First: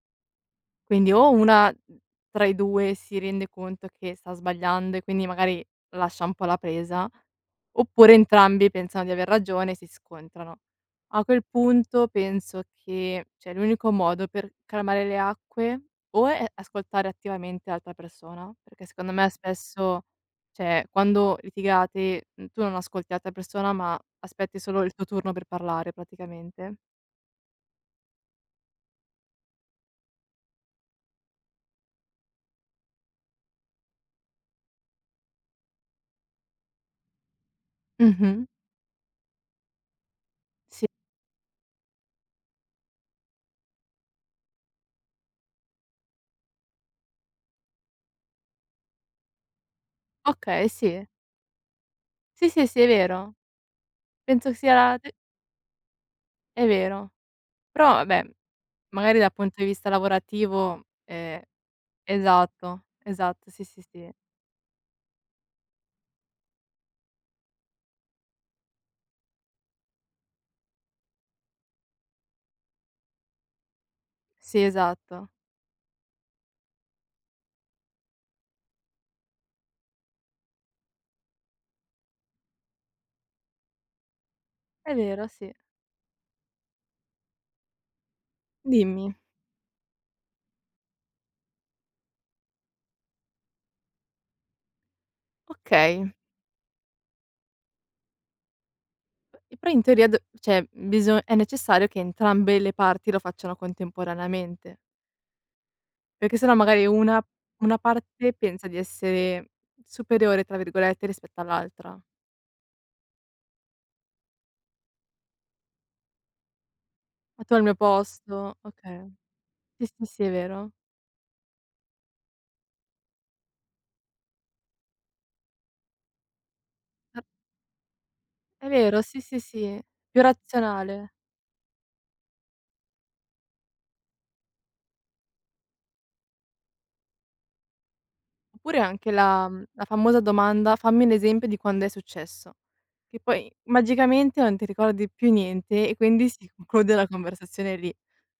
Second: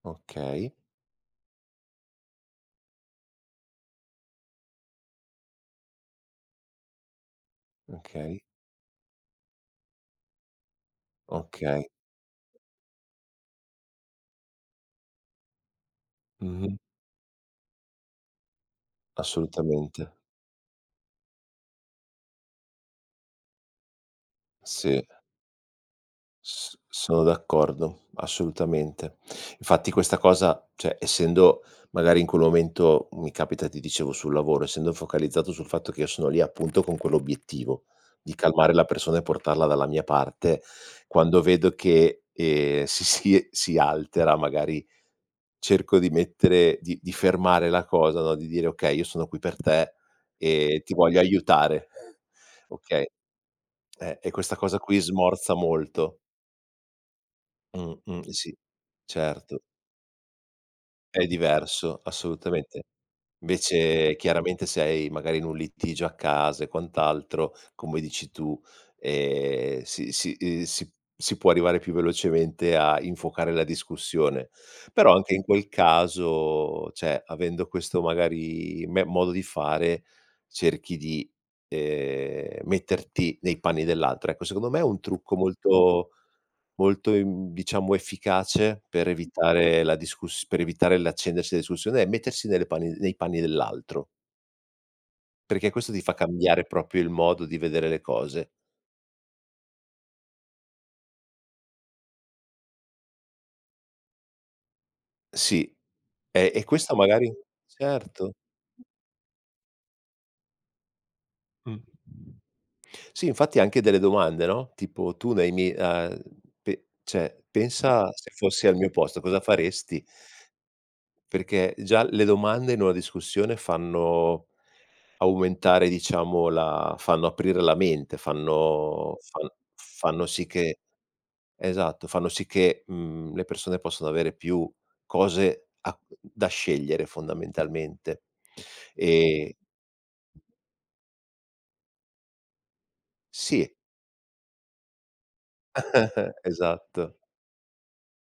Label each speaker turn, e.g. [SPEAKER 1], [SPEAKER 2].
[SPEAKER 1] Okay.
[SPEAKER 2] Quindi o una tra i 2 si rende conto che sta sbagliando e quindi, magari, lascia un po' la presa, oppure
[SPEAKER 1] Okay.
[SPEAKER 2] entrambi pensano di aver ragione e si scontrano. A quel
[SPEAKER 1] Okay.
[SPEAKER 2] punto penso che, cioè, l'unico modo per calmare le acque o è
[SPEAKER 1] Mh-mh.
[SPEAKER 2] ascoltare attivamente l'altra persona, perché secondo me, spesso,
[SPEAKER 1] Assolutamente.
[SPEAKER 2] cioè, quando litigate, tu non ascolti l'altra persona, ma aspetti solo il
[SPEAKER 1] Sì.
[SPEAKER 2] tuo turno per parlare, praticamente.
[SPEAKER 1] S sono d'accordo, assolutamente. Infatti questa cosa, cioè, essendo, magari, in quel momento mi capita, ti dicevo, sul lavoro, essendo focalizzato sul fatto che io sono lì, appunto, con quell'obiettivo di
[SPEAKER 2] Mh-mh.
[SPEAKER 1] calmare la persona e portarla dalla mia parte.
[SPEAKER 2] Sì.
[SPEAKER 1] Quando vedo che, ehm, si si si altera, magari, cerco di mettere di di fermare la cosa, no, di dire: "Okay, io sono qui per te
[SPEAKER 2] Okay,
[SPEAKER 1] e ti
[SPEAKER 2] sì.
[SPEAKER 1] voglio aiutare.",
[SPEAKER 2] Sì, sì, sì, è
[SPEAKER 1] okay.
[SPEAKER 2] vero.
[SPEAKER 1] E
[SPEAKER 2] Penso
[SPEAKER 1] questa
[SPEAKER 2] sia
[SPEAKER 1] cosa
[SPEAKER 2] la
[SPEAKER 1] qui
[SPEAKER 2] d
[SPEAKER 1] smorza molto.
[SPEAKER 2] È vero. Però, vabbè,
[SPEAKER 1] Mh-mh, sì,
[SPEAKER 2] magari, dal punto
[SPEAKER 1] certo.
[SPEAKER 2] di vista lavorativo,
[SPEAKER 1] È
[SPEAKER 2] ehm
[SPEAKER 1] diverso, assolutamente.
[SPEAKER 2] esatto, esatto, sì, sì, sì.
[SPEAKER 1] Invece, chiaramente, sei, magari, in un litigio a casa e quant'altro, come dici tu, ehm, si si si può arrivare più velocemente a infuocare la discussione.
[SPEAKER 2] Sì,
[SPEAKER 1] Però,
[SPEAKER 2] esatto.
[SPEAKER 1] anche in quel caso, cioè, avendo questo, magari, me modo di fare cerchi di, ehm, metterti nei panni dell'altro, ecco. Secondo me,
[SPEAKER 2] È
[SPEAKER 1] un
[SPEAKER 2] vero,
[SPEAKER 1] trucco
[SPEAKER 2] sì.
[SPEAKER 1] molto molto, ehm, diciamo, efficace, per
[SPEAKER 2] Dimmi.
[SPEAKER 1] evitare la discuss per evitare l'accendersi della discussione è mettersi nelle panni nei panni dell'altro. Perché questo ti
[SPEAKER 2] Okay.
[SPEAKER 1] fa cambiare proprio il modo di vedere le cose.
[SPEAKER 2] P e però, in teoria, d cioè, biso è necessario che entrambe le parti lo facciano contemporaneamente.
[SPEAKER 1] Sì,
[SPEAKER 2] Perché se
[SPEAKER 1] e
[SPEAKER 2] no,
[SPEAKER 1] e
[SPEAKER 2] magari,
[SPEAKER 1] questo,
[SPEAKER 2] una
[SPEAKER 1] magari,
[SPEAKER 2] una
[SPEAKER 1] certo.
[SPEAKER 2] parte pensa di essere "superiore", tra virgolette, rispetto
[SPEAKER 1] Mh.
[SPEAKER 2] all'altra.
[SPEAKER 1] Sì, infatti anche delle domande no, tipo: "Tu nei mi uhm, p cioè,
[SPEAKER 2] Metto al mio
[SPEAKER 1] pensa, se
[SPEAKER 2] posto,
[SPEAKER 1] fossi al mio
[SPEAKER 2] okay.
[SPEAKER 1] posto, cosa
[SPEAKER 2] Sì,
[SPEAKER 1] faresti?"
[SPEAKER 2] sì, sì, è vero.
[SPEAKER 1] Perché già le domande in una discussione fanno aumentare, diciamo, la fanno aprire la mente,
[SPEAKER 2] È vero,
[SPEAKER 1] fanno
[SPEAKER 2] sì, sì,
[SPEAKER 1] fan
[SPEAKER 2] sì. Più
[SPEAKER 1] fanno sì che
[SPEAKER 2] razionale.
[SPEAKER 1] esatto, fanno sì che, mhmm, le persone possano avere più cose a da scegliere, fondamentalmente,
[SPEAKER 2] Oppure anche la
[SPEAKER 1] ehm
[SPEAKER 2] la famosa domanda: "Fammi un esempio di quando è successo". Che poi,
[SPEAKER 1] Sì.
[SPEAKER 2] magicamente, non ti ricordi più niente e quindi si conclude la
[SPEAKER 1] Esatto.
[SPEAKER 2] conversazione lì.